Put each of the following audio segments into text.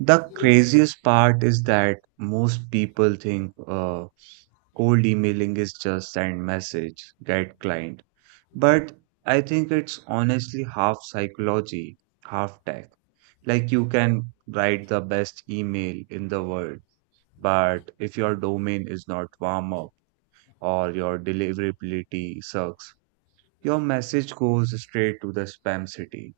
The craziest part is that most people think cold emailing is just send message, get client. But I think it's honestly half psychology, half tech. Like you can write the best email in the world, but if your domain is not warm up or your deliverability sucks, your message goes straight to the spam city.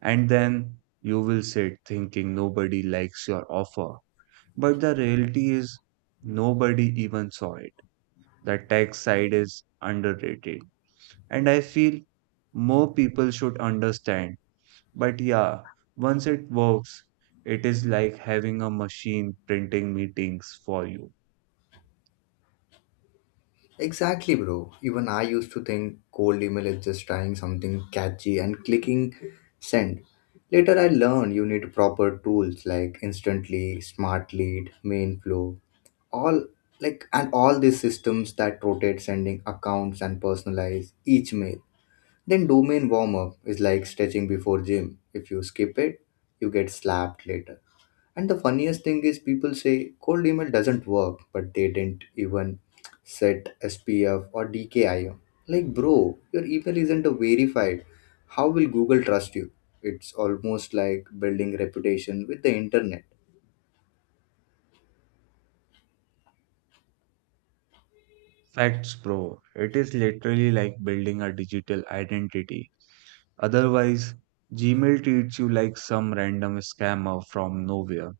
And then you will sit thinking nobody likes your offer. But the reality is, nobody even saw it. The tech side is underrated. And I feel more people should understand. But yeah, once it works, it is like having a machine printing meetings for you. Exactly, bro. Even I used to think cold email is just trying something catchy and clicking send. Later, I learned you need proper tools like Instantly, Smart Lead, Mainflow, all like and all these systems that rotate sending accounts and personalize each mail. Then domain warm up is like stretching before gym. If you skip it, you get slapped later. And the funniest thing is, people say cold email doesn't work, but they didn't even set SPF or DKIM. Like, bro, your email isn't verified. How will Google trust you? It's almost like building reputation with the internet. Facts, bro. It is literally like building a digital identity. Otherwise, Gmail treats you like some random scammer from nowhere.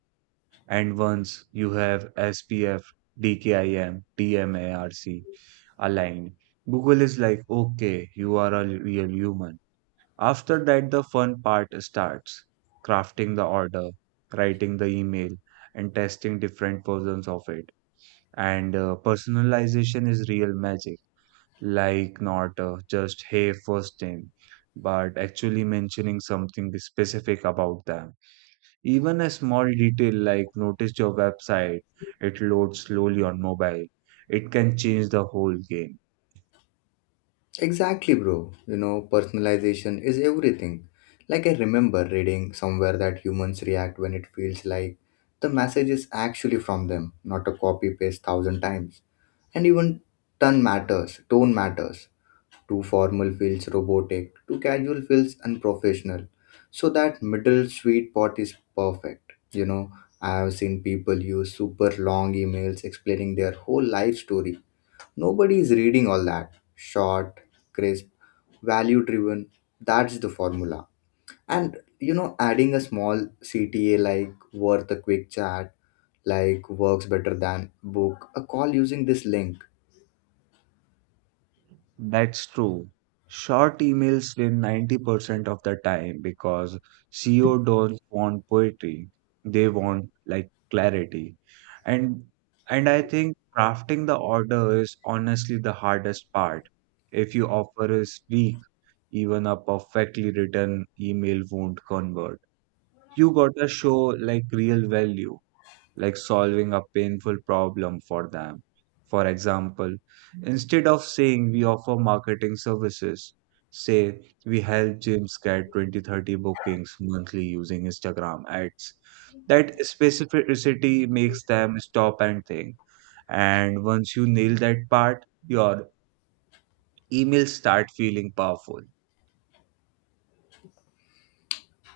And once you have SPF, DKIM, TMARC aligned. Google is like, okay, you are a real human. After that, the fun part starts crafting the order, writing the email, and testing different versions of it. And personalization is real magic, like not just, hey, first name, but actually mentioning something specific about them. Even a small detail like notice your website, it loads slowly on mobile, it can change the whole game. Exactly, bro. You know, personalization is everything. Like, I remember reading somewhere that humans react when it feels like the message is actually from them, not a copy paste thousand times. And even tone matters. Too formal feels robotic, too casual feels unprofessional. So that middle sweet spot is perfect. You know, I have seen people use super long emails explaining their whole life story. Nobody is reading all that. Short, crisp, value driven. That's the formula. And you know, adding a small CTA like worth a quick chat, like works better than book a call using this link. That's true. Short emails win 90% of the time because CEO don't want poetry. They want like clarity. And and I think crafting the order is honestly the hardest part. If your offer is weak, even a perfectly written email won't convert. You gotta show like real value like solving a painful problem for them. For example, instead of saying we offer marketing services, say we help gyms get 20-30 bookings monthly using Instagram ads. That specificity makes them stop and think. And once you nail that part, your emails start feeling powerful.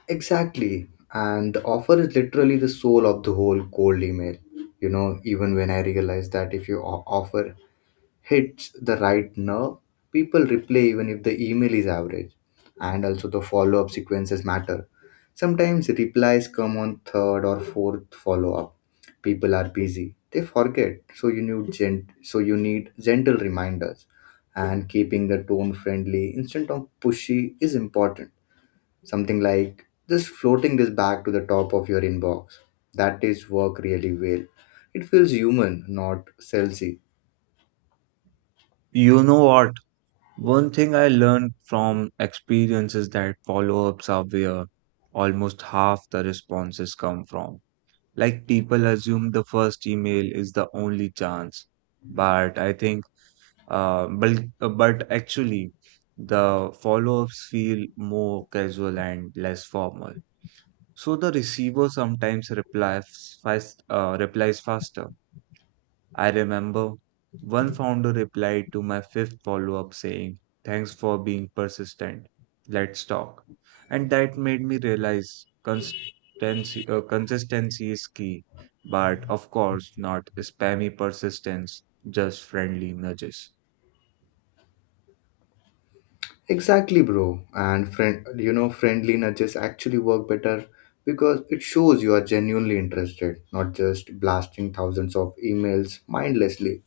Exactly. And the offer is literally the soul of the whole cold email. You know, even when I realize that if your offer hits the right nerve, people reply even if the email is average. And also the follow up sequences matter. Sometimes replies come on third or fourth follow up. People are busy. They forget. So you need gentle reminders. And keeping the tone friendly instead of pushy is important. Something like just floating this back to the top of your inbox. That is work really well. It feels human, not salesy. You know what? One thing I learned from experience is that follow ups are where almost half the responses come from. Like people assume the first email is the only chance, but actually, the follow ups feel more casual and less formal. So the receiver sometimes replies faster. I remember one founder replied to my fifth follow up saying, "Thanks for being persistent. Let's talk." And that made me realize consistency is key, but of course, not spammy persistence, just friendly nudges. Exactly, bro. And you know, friendly nudges actually work better because it shows you are genuinely interested, not just blasting thousands of emails mindlessly.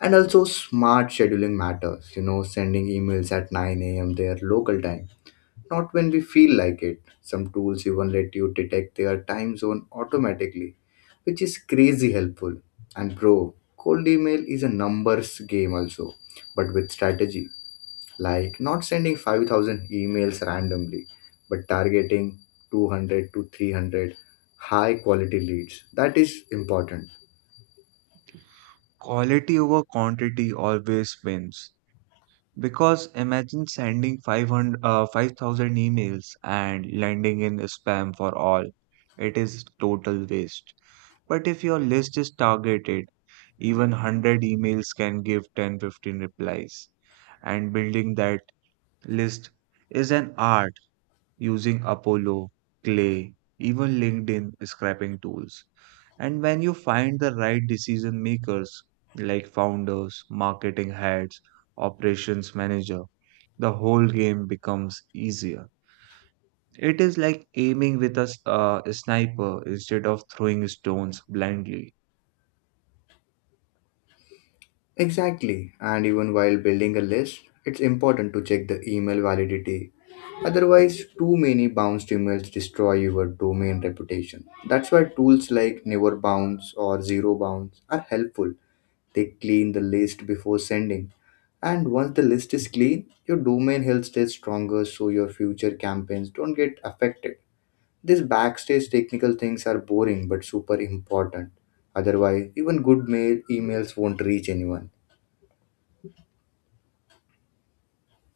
And also, smart scheduling matters. You know, sending emails at 9 a.m. their local time, not when we feel like it. Some tools even let you detect their time zone automatically, which is crazy helpful. And bro, cold email is a numbers game also, but with strategy, like not sending 5,000 emails randomly, but targeting 200 to 300 high quality leads. That is important. Quality over quantity always wins. Because imagine sending 5,000 emails and landing in spam for all. It is total waste. But if your list is targeted, even 100 emails can give 10-15 replies. And building that list is an art using Apollo, Clay, even LinkedIn scraping tools. And when you find the right decision makers, like founders, marketing heads, operations manager, the whole game becomes easier. It is like aiming with a sniper instead of throwing stones blindly. Exactly, and even while building a list, it's important to check the email validity. Otherwise, too many bounced emails destroy your domain reputation. That's why tools like Never Bounce or Zero Bounce are helpful. They clean the list before sending. And once the list is clean, your domain health stays stronger so your future campaigns don't get affected. These backstage technical things are boring but super important. Otherwise, even good mail emails won't reach anyone.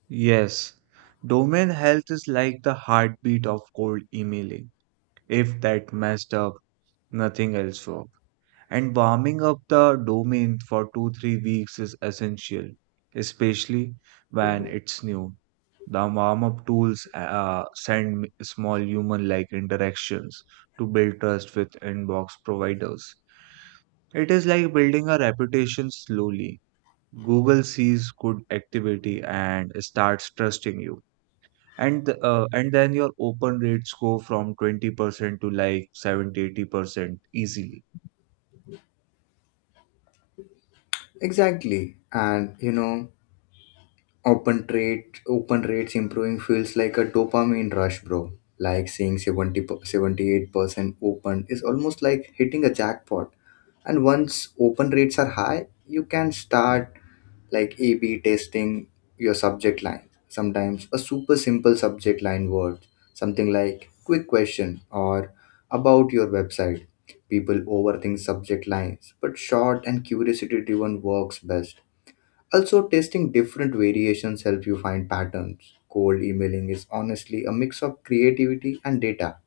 Yes, domain health is like the heartbeat of cold emailing. If that messed up, nothing else worked. And warming up the domain for 2-3 weeks is essential, especially when it's new. The warm up tools send small human like interactions to build trust with inbox providers. It is like building a reputation slowly. Google sees good activity and starts trusting you, and then your open rates go from 20% to like 70, 80% easily. Exactly. And you know, open rates improving feels like a dopamine rush, bro. Like seeing 70, 78% open is almost like hitting a jackpot. And once open rates are high, you can start like A/B testing your subject line. Sometimes a super simple subject line word, something like quick question or about your website. People overthink subject lines, but short and curiosity driven works best. Also, testing different variations help you find patterns. Cold emailing is honestly a mix of creativity and data.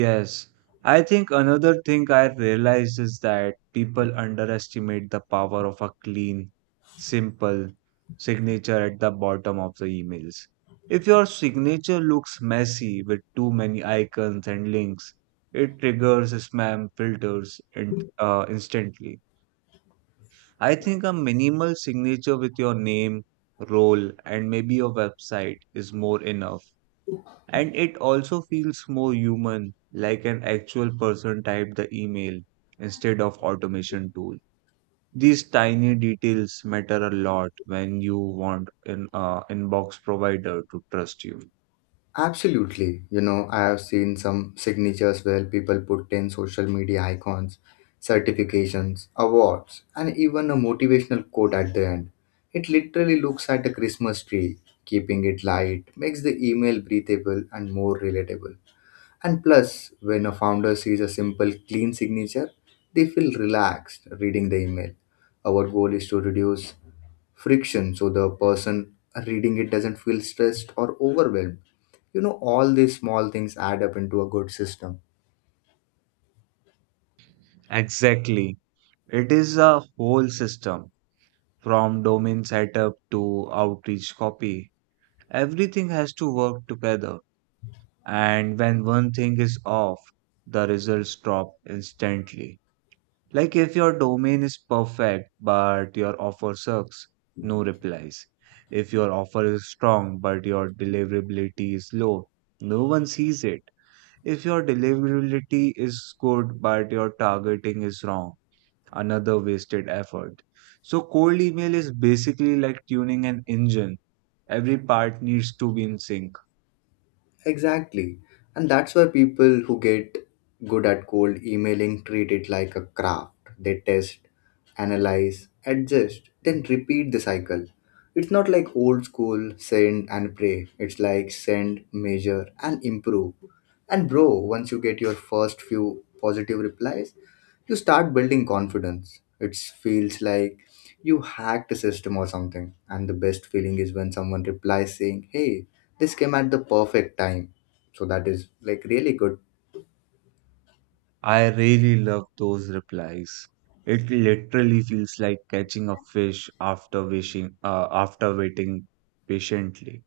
Yes, I think another thing I realized is that people underestimate the power of a clean, simple signature at the bottom of the emails. If your signature looks messy with too many icons and links, it triggers spam filters and instantly. I think a minimal signature with your name, role, and maybe your website is more enough. And it also feels more human, like an actual person typed the email instead of automation tool. These tiny details matter a lot when you want an inbox provider to trust you. Absolutely. You know, I have seen some signatures where people put 10 social media icons, certifications, awards, and even a motivational quote at the end. It literally looks like a Christmas tree. Keeping it light makes the email breathable and more relatable. And plus, when a founder sees a simple, clean signature, they feel relaxed reading the email. Our goal is to reduce friction so the person reading it doesn't feel stressed or overwhelmed. You know, all these small things add up into a good system. Exactly. It is a whole system from domain setup to outreach copy. Everything has to work together, and when one thing is off, the results drop instantly. Like if your domain is perfect but your offer sucks, no replies. If your offer is strong but your deliverability is low, no one sees it. If your deliverability is good but your targeting is wrong, another wasted effort. So cold email is basically like tuning an engine. Every part needs to be in sync. Exactly. And that's why people who get good at cold emailing treat it like a craft. They test, analyze, adjust, then repeat the cycle. It's not like old school send and pray. It's like send, measure, and improve. And bro, once you get your first few positive replies, you start building confidence. It feels like you hacked a system or something. And the best feeling is when someone replies saying, "Hey, this came at the perfect time." So that is like really good. I really love those replies. It literally feels like catching a fish after after waiting patiently.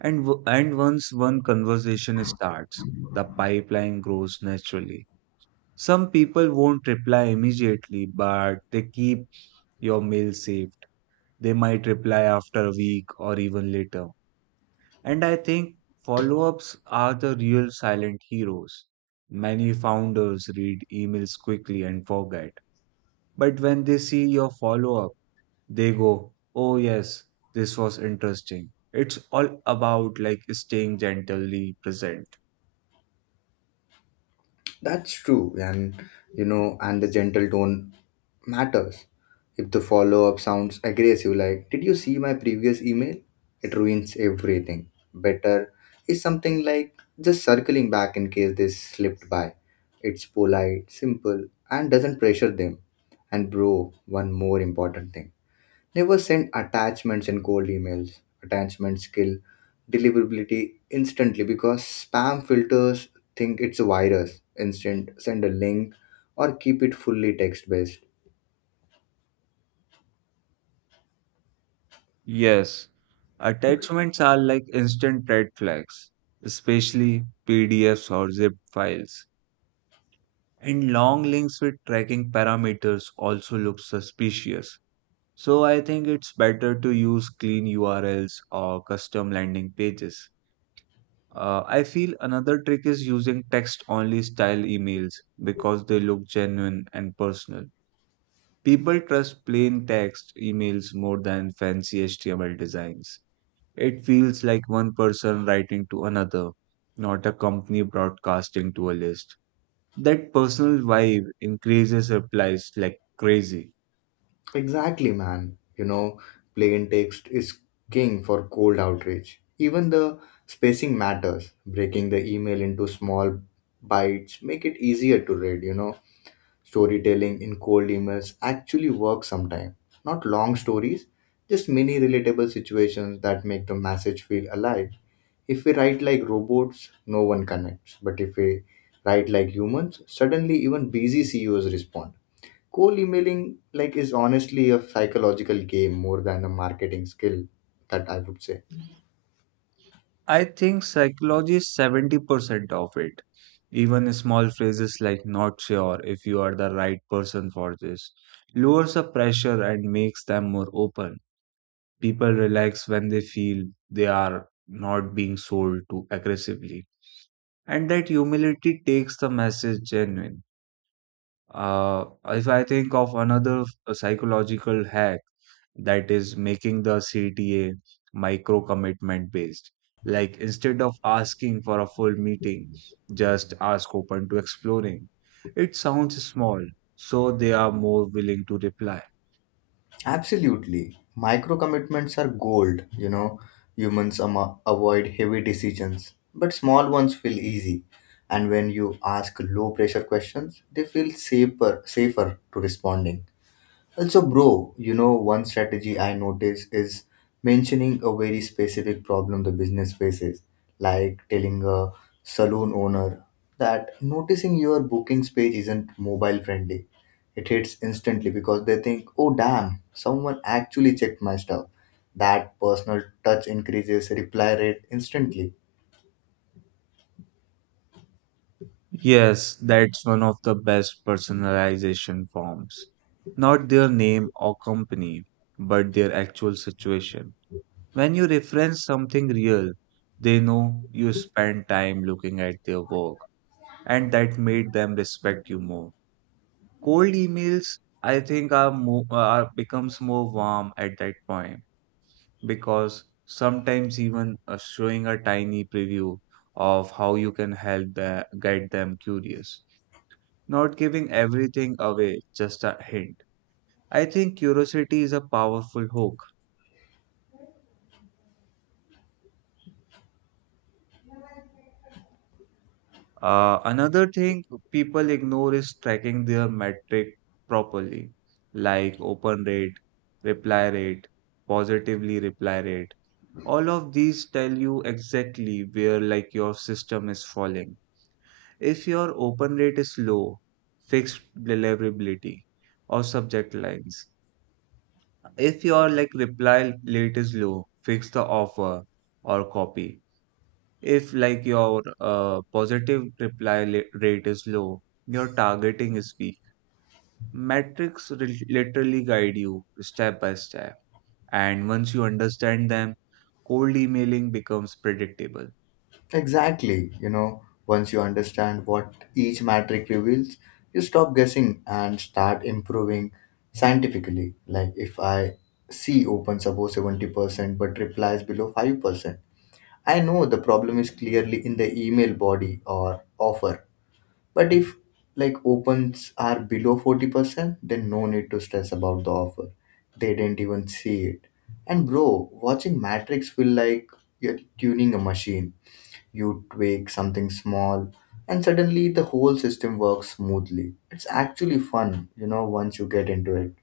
And once one conversation starts, the pipeline grows naturally. Some people won't reply immediately, but they keep your mail saved. They might reply after a week or even later. And I think follow-ups are the real silent heroes. Many founders read emails quickly and forget. But when they see your follow up, they go, "Oh, yes, this was interesting." It's all about like staying gently present. That's true, and you know, and the gentle tone matters. If the follow up sounds aggressive, like, "Did you see my previous email?" It ruins everything. Better is something like just circling back in case they slipped by. It's polite, simple, and doesn't pressure them. And, bro, one more important thing: never send attachments in cold emails. Attachments kill deliverability instantly because spam filters think it's a virus. Instant send a link or keep it fully text based. Yes, attachments are like instant red flags, especially PDFs or zip files. And long links with tracking parameters also look suspicious. So I think it's better to use clean URLs or custom landing pages. I feel another trick is using text only style emails because they look genuine and personal. People trust plain text emails more than fancy HTML designs. It feels like one person writing to another, not a company broadcasting to a list. That personal vibe increases replies like crazy. Exactly, man. You know, plain text is king for cold outreach. Even the spacing matters. Breaking the email into small bites make it easier to read, you know. Storytelling in cold emails actually works sometimes. Not long stories, just mini relatable situations that make the message feel alive. If we write like robots, no one connects. But if we write like humans, suddenly even busy CEOs respond. Cold emailing like is honestly a psychological game more than a marketing skill, that I would say. I think psychology is 70% of it. Even small phrases like not sure if you are the right person for this lowers the pressure and makes them more open. People relax when they feel they are not being sold to aggressively. And that humility takes the message genuine. If I think of another psychological hack, that is making the CTA micro commitment based. Like instead of asking for a full meeting, just ask open to exploring. It sounds small, so they are more willing to reply. Absolutely. Micro commitments are gold, you know. Humans avoid heavy decisions, but small ones feel easy. And when you ask low pressure questions, they feel safer to responding. Also, bro, you know, one strategy I notice is mentioning a very specific problem the business faces, like telling a saloon owner that noticing your bookings page isn't mobile friendly. It hits instantly because they think, oh, damn, someone actually checked my stuff. That personal touch increases reply rate instantly. Yes, that's one of the best personalization forms. Not their name or company, but their actual situation. When you reference something real, they know you spend time looking at their work, and that made them respect you more. Cold emails, I think, are more are becomes more warm at that point because sometimes even showing a tiny preview of how you can help get them curious, not giving everything away, just a hint. I think curiosity is a powerful hook. Another thing people ignore is tracking their metric properly, like open rate, reply rate, positively reply rate. All of these tell you exactly where like your system is falling. If your open rate is low, fixed deliverability or subject lines. If your like reply rate is low, fix the offer or copy. If, like, your positive reply rate is low, your targeting is weak. Metrics literally guide you step by step. And once you understand them, cold emailing becomes predictable. Exactly. You know, once you understand what each metric reveals, you stop guessing and start improving scientifically. Like if I see opens above 70% but replies below 5%, I know the problem is clearly in the email body or offer. But if like opens are below 40%, then no need to stress about the offer. They didn't even see it. And bro, watching Matrix feel like you're tuning a machine, you tweak something small, and suddenly the whole system works smoothly. It's actually fun, you know, once you get into it.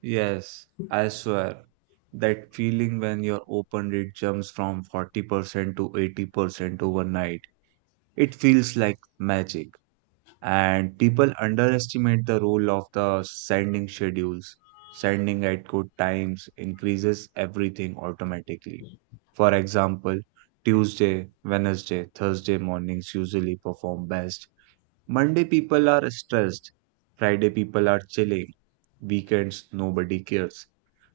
Yes, I swear. That feeling when your open rate jumps from 40% to 80% overnight, it feels like magic. And people underestimate the role of the sending schedules. Sending at good times increases everything automatically. For example, Tuesday, Wednesday, Thursday mornings usually perform best. Monday people are stressed. Friday people are chilling. Weekends nobody cares.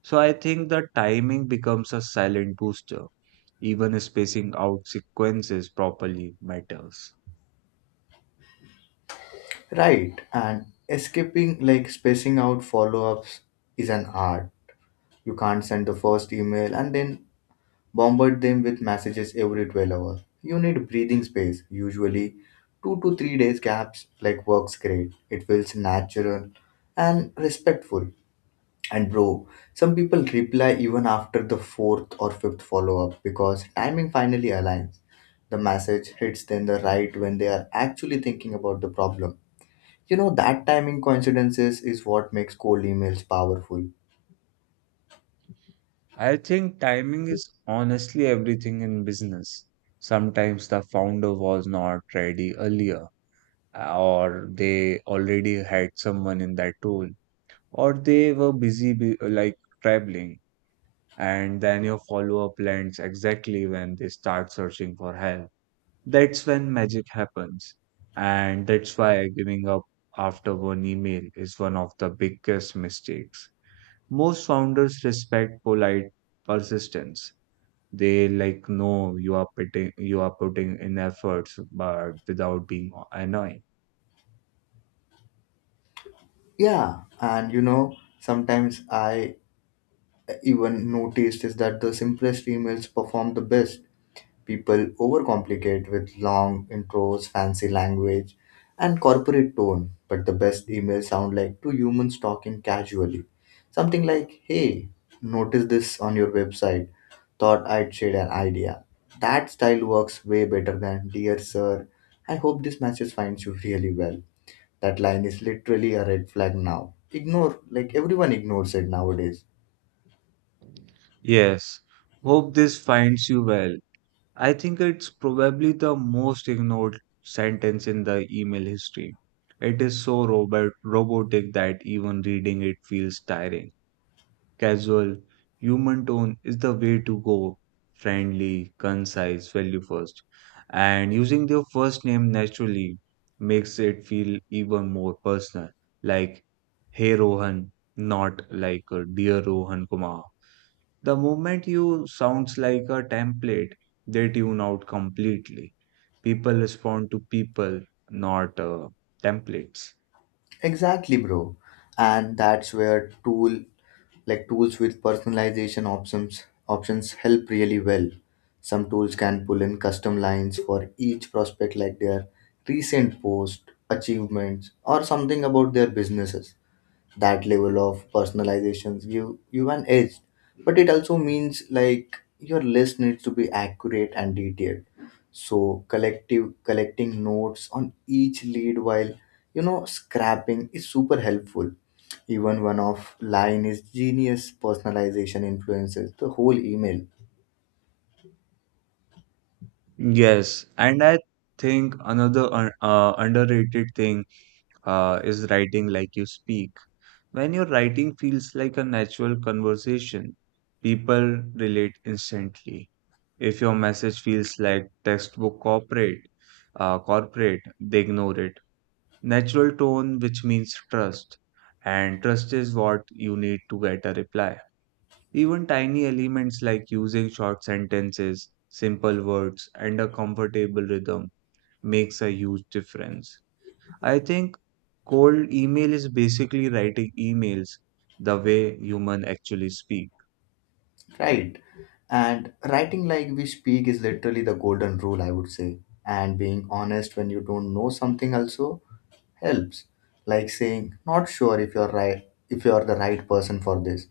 So I think the timing becomes a silent booster. Even spacing out sequences properly matters. Right, and like spacing out follow ups, is an art. You can't send the first email and then bombard them with messages every 12 hours. You need breathing space, usually 2 to 3 days gaps like works great. It feels natural and respectful. And bro, some people reply even after the fourth or fifth follow up because timing finally aligns. The message hits them the right when they are actually thinking about the problem. You know, that timing coincidences is what makes cold emails powerful. I think timing is honestly everything in business. Sometimes the founder was not ready earlier, or they already had someone in that role, or they were busy like traveling, and then your follow-up lands exactly when they start searching for help. That's when magic happens, and that's why giving up after one email is one of the biggest mistakes. Most founders respect polite persistence. They like know you are putting in efforts but without being annoying. Yeah, and you know, sometimes I even noticed is that the simplest emails perform the best. People overcomplicate with long intros, fancy language, and corporate tone, but the best emails sound like two humans talking casually. Something like, "hey, noticed this on your website, thought I'd share an idea." That style works way better than, "dear sir, I hope this message finds you really well." That line is literally a red flag now. Ignore, like everyone ignores it nowadays. Yes, "hope this finds you well", I think it's probably the most ignored sentence in the email history. It is so robotic that even reading it feels tiring. Casual, human tone is the way to go. Friendly, concise, value first. And using their first name naturally makes it feel even more personal. Like, hey Rohan, not like dear Rohan Kumar. The moment you sounds like a template, they tune out completely. People respond to people, not templates. Exactly, bro. And that's where tools with personalization options help really well. Some tools can pull in custom lines for each prospect like their recent post, achievements, or something about their businesses. That level of personalizations give you an edge, but it also means like your list needs to be accurate and detailed. So collective collecting notes on each lead while you know scrapping is super helpful. Even one off line is genius. Personalization influences the whole email. Yes, and I think another underrated thing is writing like you speak. When your writing feels like a natural conversation, people relate instantly. If your message feels like textbook corporate, they ignore it. Natural tone, which means trust, and trust is what you need to get a reply. Even tiny elements like using short sentences, simple words, and a comfortable rhythm makes a huge difference. I think cold email is basically writing emails the way human actually speak. Right, and writing like we speak is literally the golden rule, I would say. And being honest when you don't know something also helps, like saying, "not sure if you're the right person for this."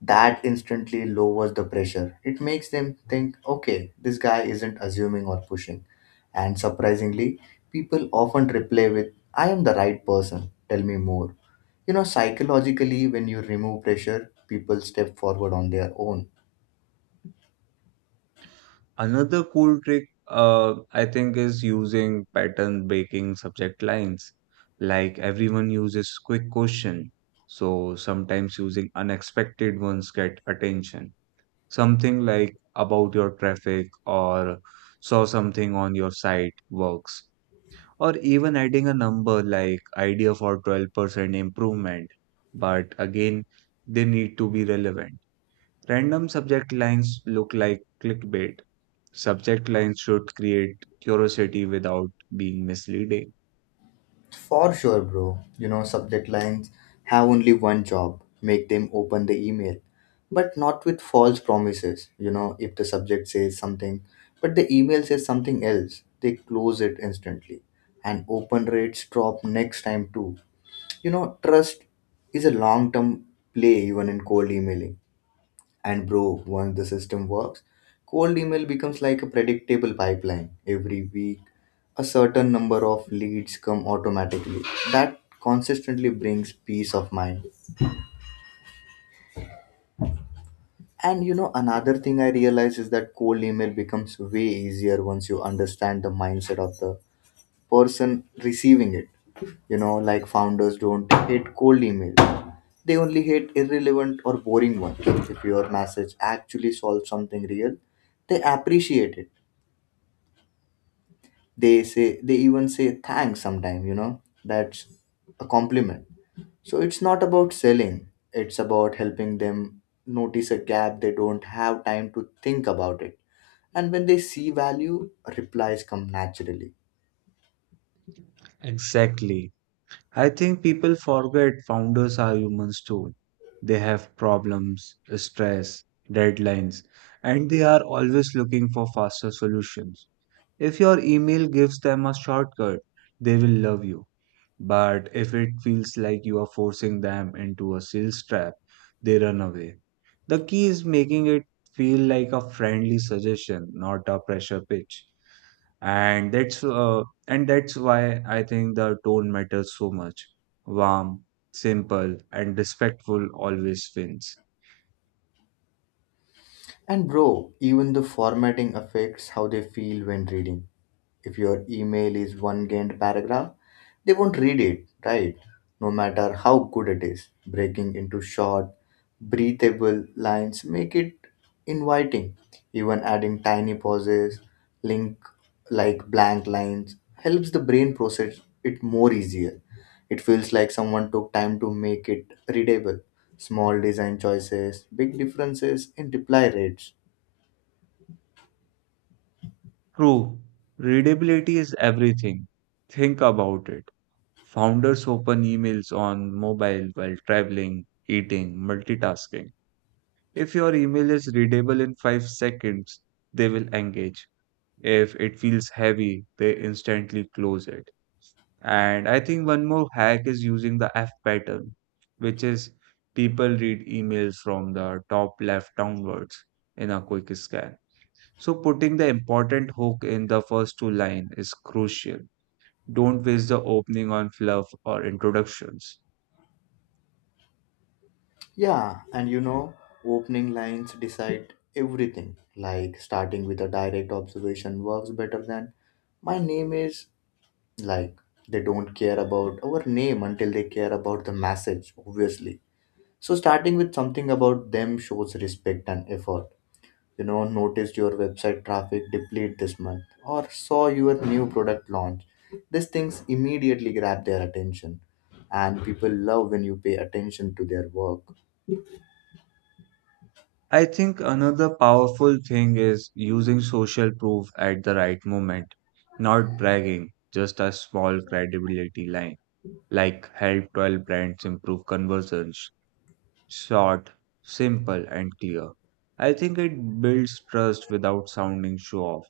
That instantly lowers the pressure. It makes them think, okay, this guy isn't assuming or pushing. And surprisingly, people often reply with, "I am the right person, tell me more." You know, psychologically, when you remove pressure, people step forward on their own. Another cool trick I think is using pattern breaking subject lines. Like everyone uses quick question, so sometimes using unexpected ones get attention. Something like about your traffic or saw something on your site works. Or even adding a number like idea for 12% improvement. But again, they need to be relevant. Random subject lines look like clickbait. Subject lines should create curiosity without being misleading. For sure, bro. You know, subject lines have only one job: make them open the email, but not with false promises. You know, if the subject says something, but the email says something else, they close it instantly. And open rates drop next time too. You know, trust is a long term play even in cold emailing. And bro, once the system works, cold email becomes like a predictable pipeline. Every week, a certain number of leads come automatically. That consistently brings peace of mind. And you know, another thing I realize is that cold email becomes way easier once you understand the mindset of the person receiving it. You know, like founders don't hate cold emails, they only hate irrelevant or boring ones. If your message actually solves something real, they appreciate it. They say, they even say thanks sometime. You know, that's a compliment. So it's not about selling, it's about helping them notice a gap they don't have time to think about it. And when they see value, replies come naturally. Exactly. I think people forget founders are humans too. They have problems, stress, deadlines, and they are always looking for faster solutions. If your email gives them a shortcut, they will love you. But if it feels like you are forcing them into a sales trap, they run away. The key is making it feel like a friendly suggestion, not a pressure pitch. And that's why I think the tone matters so much. Warm, simple, and respectful always wins. And bro, even the formatting affects how they feel when reading. If your email is one giant paragraph, they won't read it, right? No matter how good it is, breaking into short, breathable lines make it inviting. Even adding tiny pauses, link like blank lines helps the brain process it more easier. It feels like someone took time to make it readable. Small design choices, big differences in reply rates. True, readability is everything. Think about it. Founders open emails on mobile while traveling, eating, multitasking. If your email is readable in 5 seconds, they will engage. If it feels heavy, they instantly close it. And I think one more hack is using the F pattern, which is people read emails from the top left downwards in a quick scan. So putting the important hook in the first two lines is crucial. Don't waste the opening on fluff or introductions. Yeah, and you know, opening lines decide everything. Like starting with a direct observation works better than "my name is." Like they don't care about our name until they care about the message, obviously. So starting with something about them shows respect and effort. You know, "noticed your website traffic deplete this month" or "saw your new product launch." These things immediately grab their attention, and people love when you pay attention to their work. I think another powerful thing is using social proof at the right moment, not bragging, just a small credibility line, like help 12 brands improve conversions. Short, simple, and clear. I think it builds trust without sounding show off,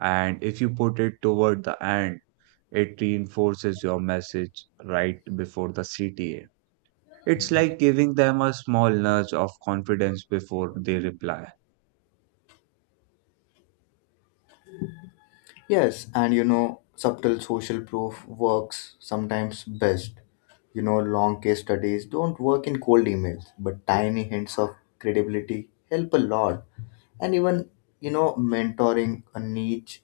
and if you put it toward the end, it reinforces your message right before the CTA. It's like giving them a small nudge of confidence before they reply. Yes, and you know, subtle social proof works sometimes best. You know, long case studies don't work in cold emails, but tiny hints of credibility help a lot. And even, you know, mentoring a niche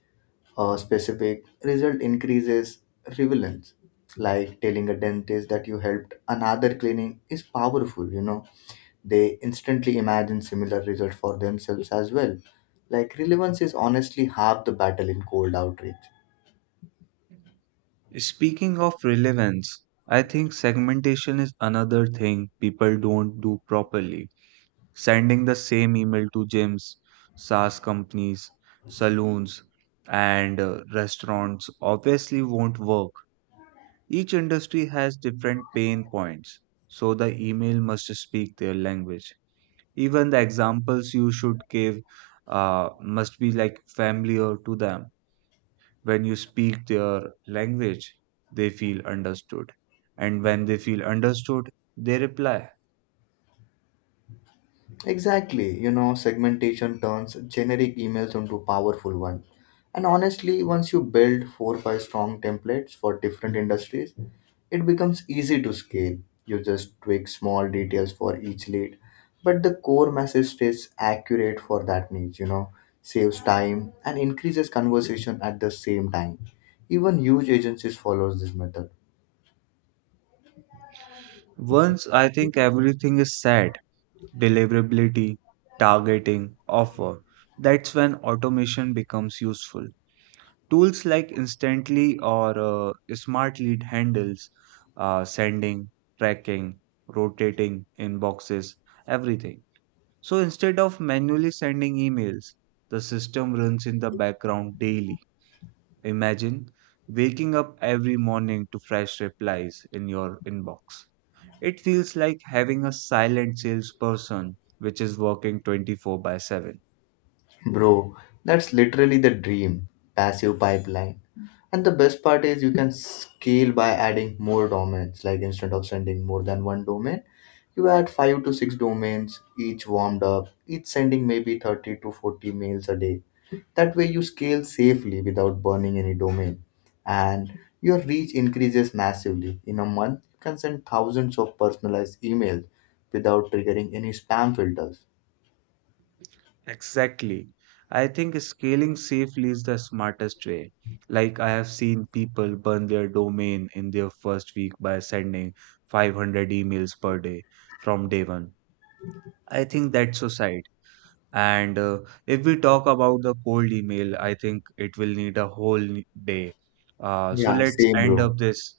specific result increases relevance. Like telling a dentist that you helped another clinic is powerful, you know, they instantly imagine similar results for themselves as well. Like relevance is honestly half the battle in cold outreach. Speaking of relevance, I think segmentation is another thing people don't do properly. Sending the same email to gyms, SaaS companies, saloons, and restaurants obviously won't work. Each industry has different pain points, so the email must speak their language. Even the examples you should give must be like familiar to them. When you speak their language, they feel understood. And when they feel understood, they reply. Exactly, you know, segmentation turns generic emails into powerful ones. And honestly, once you build four or five strong templates for different industries, it becomes easy to scale. You just tweak small details for each lead, but the core message stays accurate for that niche, you know, saves time and increases conversation at the same time. Even huge agencies follows this method. Once I think everything is said, deliverability, targeting, offer, that's when automation becomes useful. Tools like Instantly or Smart Lead handles, sending, tracking, rotating inboxes, everything. So instead of manually sending emails, the system runs in the background daily. Imagine waking up every morning to fresh replies in your inbox. It feels like having a silent salesperson which is working 24 by 7. Bro, that's literally the dream passive pipeline. And the best part is you can scale by adding more domains. Like instead of sending more than one domain, you add five to six domains, each warmed up, each sending maybe 30 to 40 mails a day. That way you scale safely without burning any domain. And your reach increases massively. In a month, you can send thousands of personalized emails without triggering any spam filters. Exactly. I think scaling safely is the smartest way. Like, I have seen people burn their domain in their first week by sending 500 emails per day from day one. I think that's suicide. And if we talk about the cold email, I think it will need a whole day. So Yeah, let's same, end bro. up this,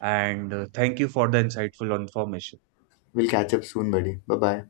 and thank you for the insightful information. We'll catch up soon, buddy. Bye bye.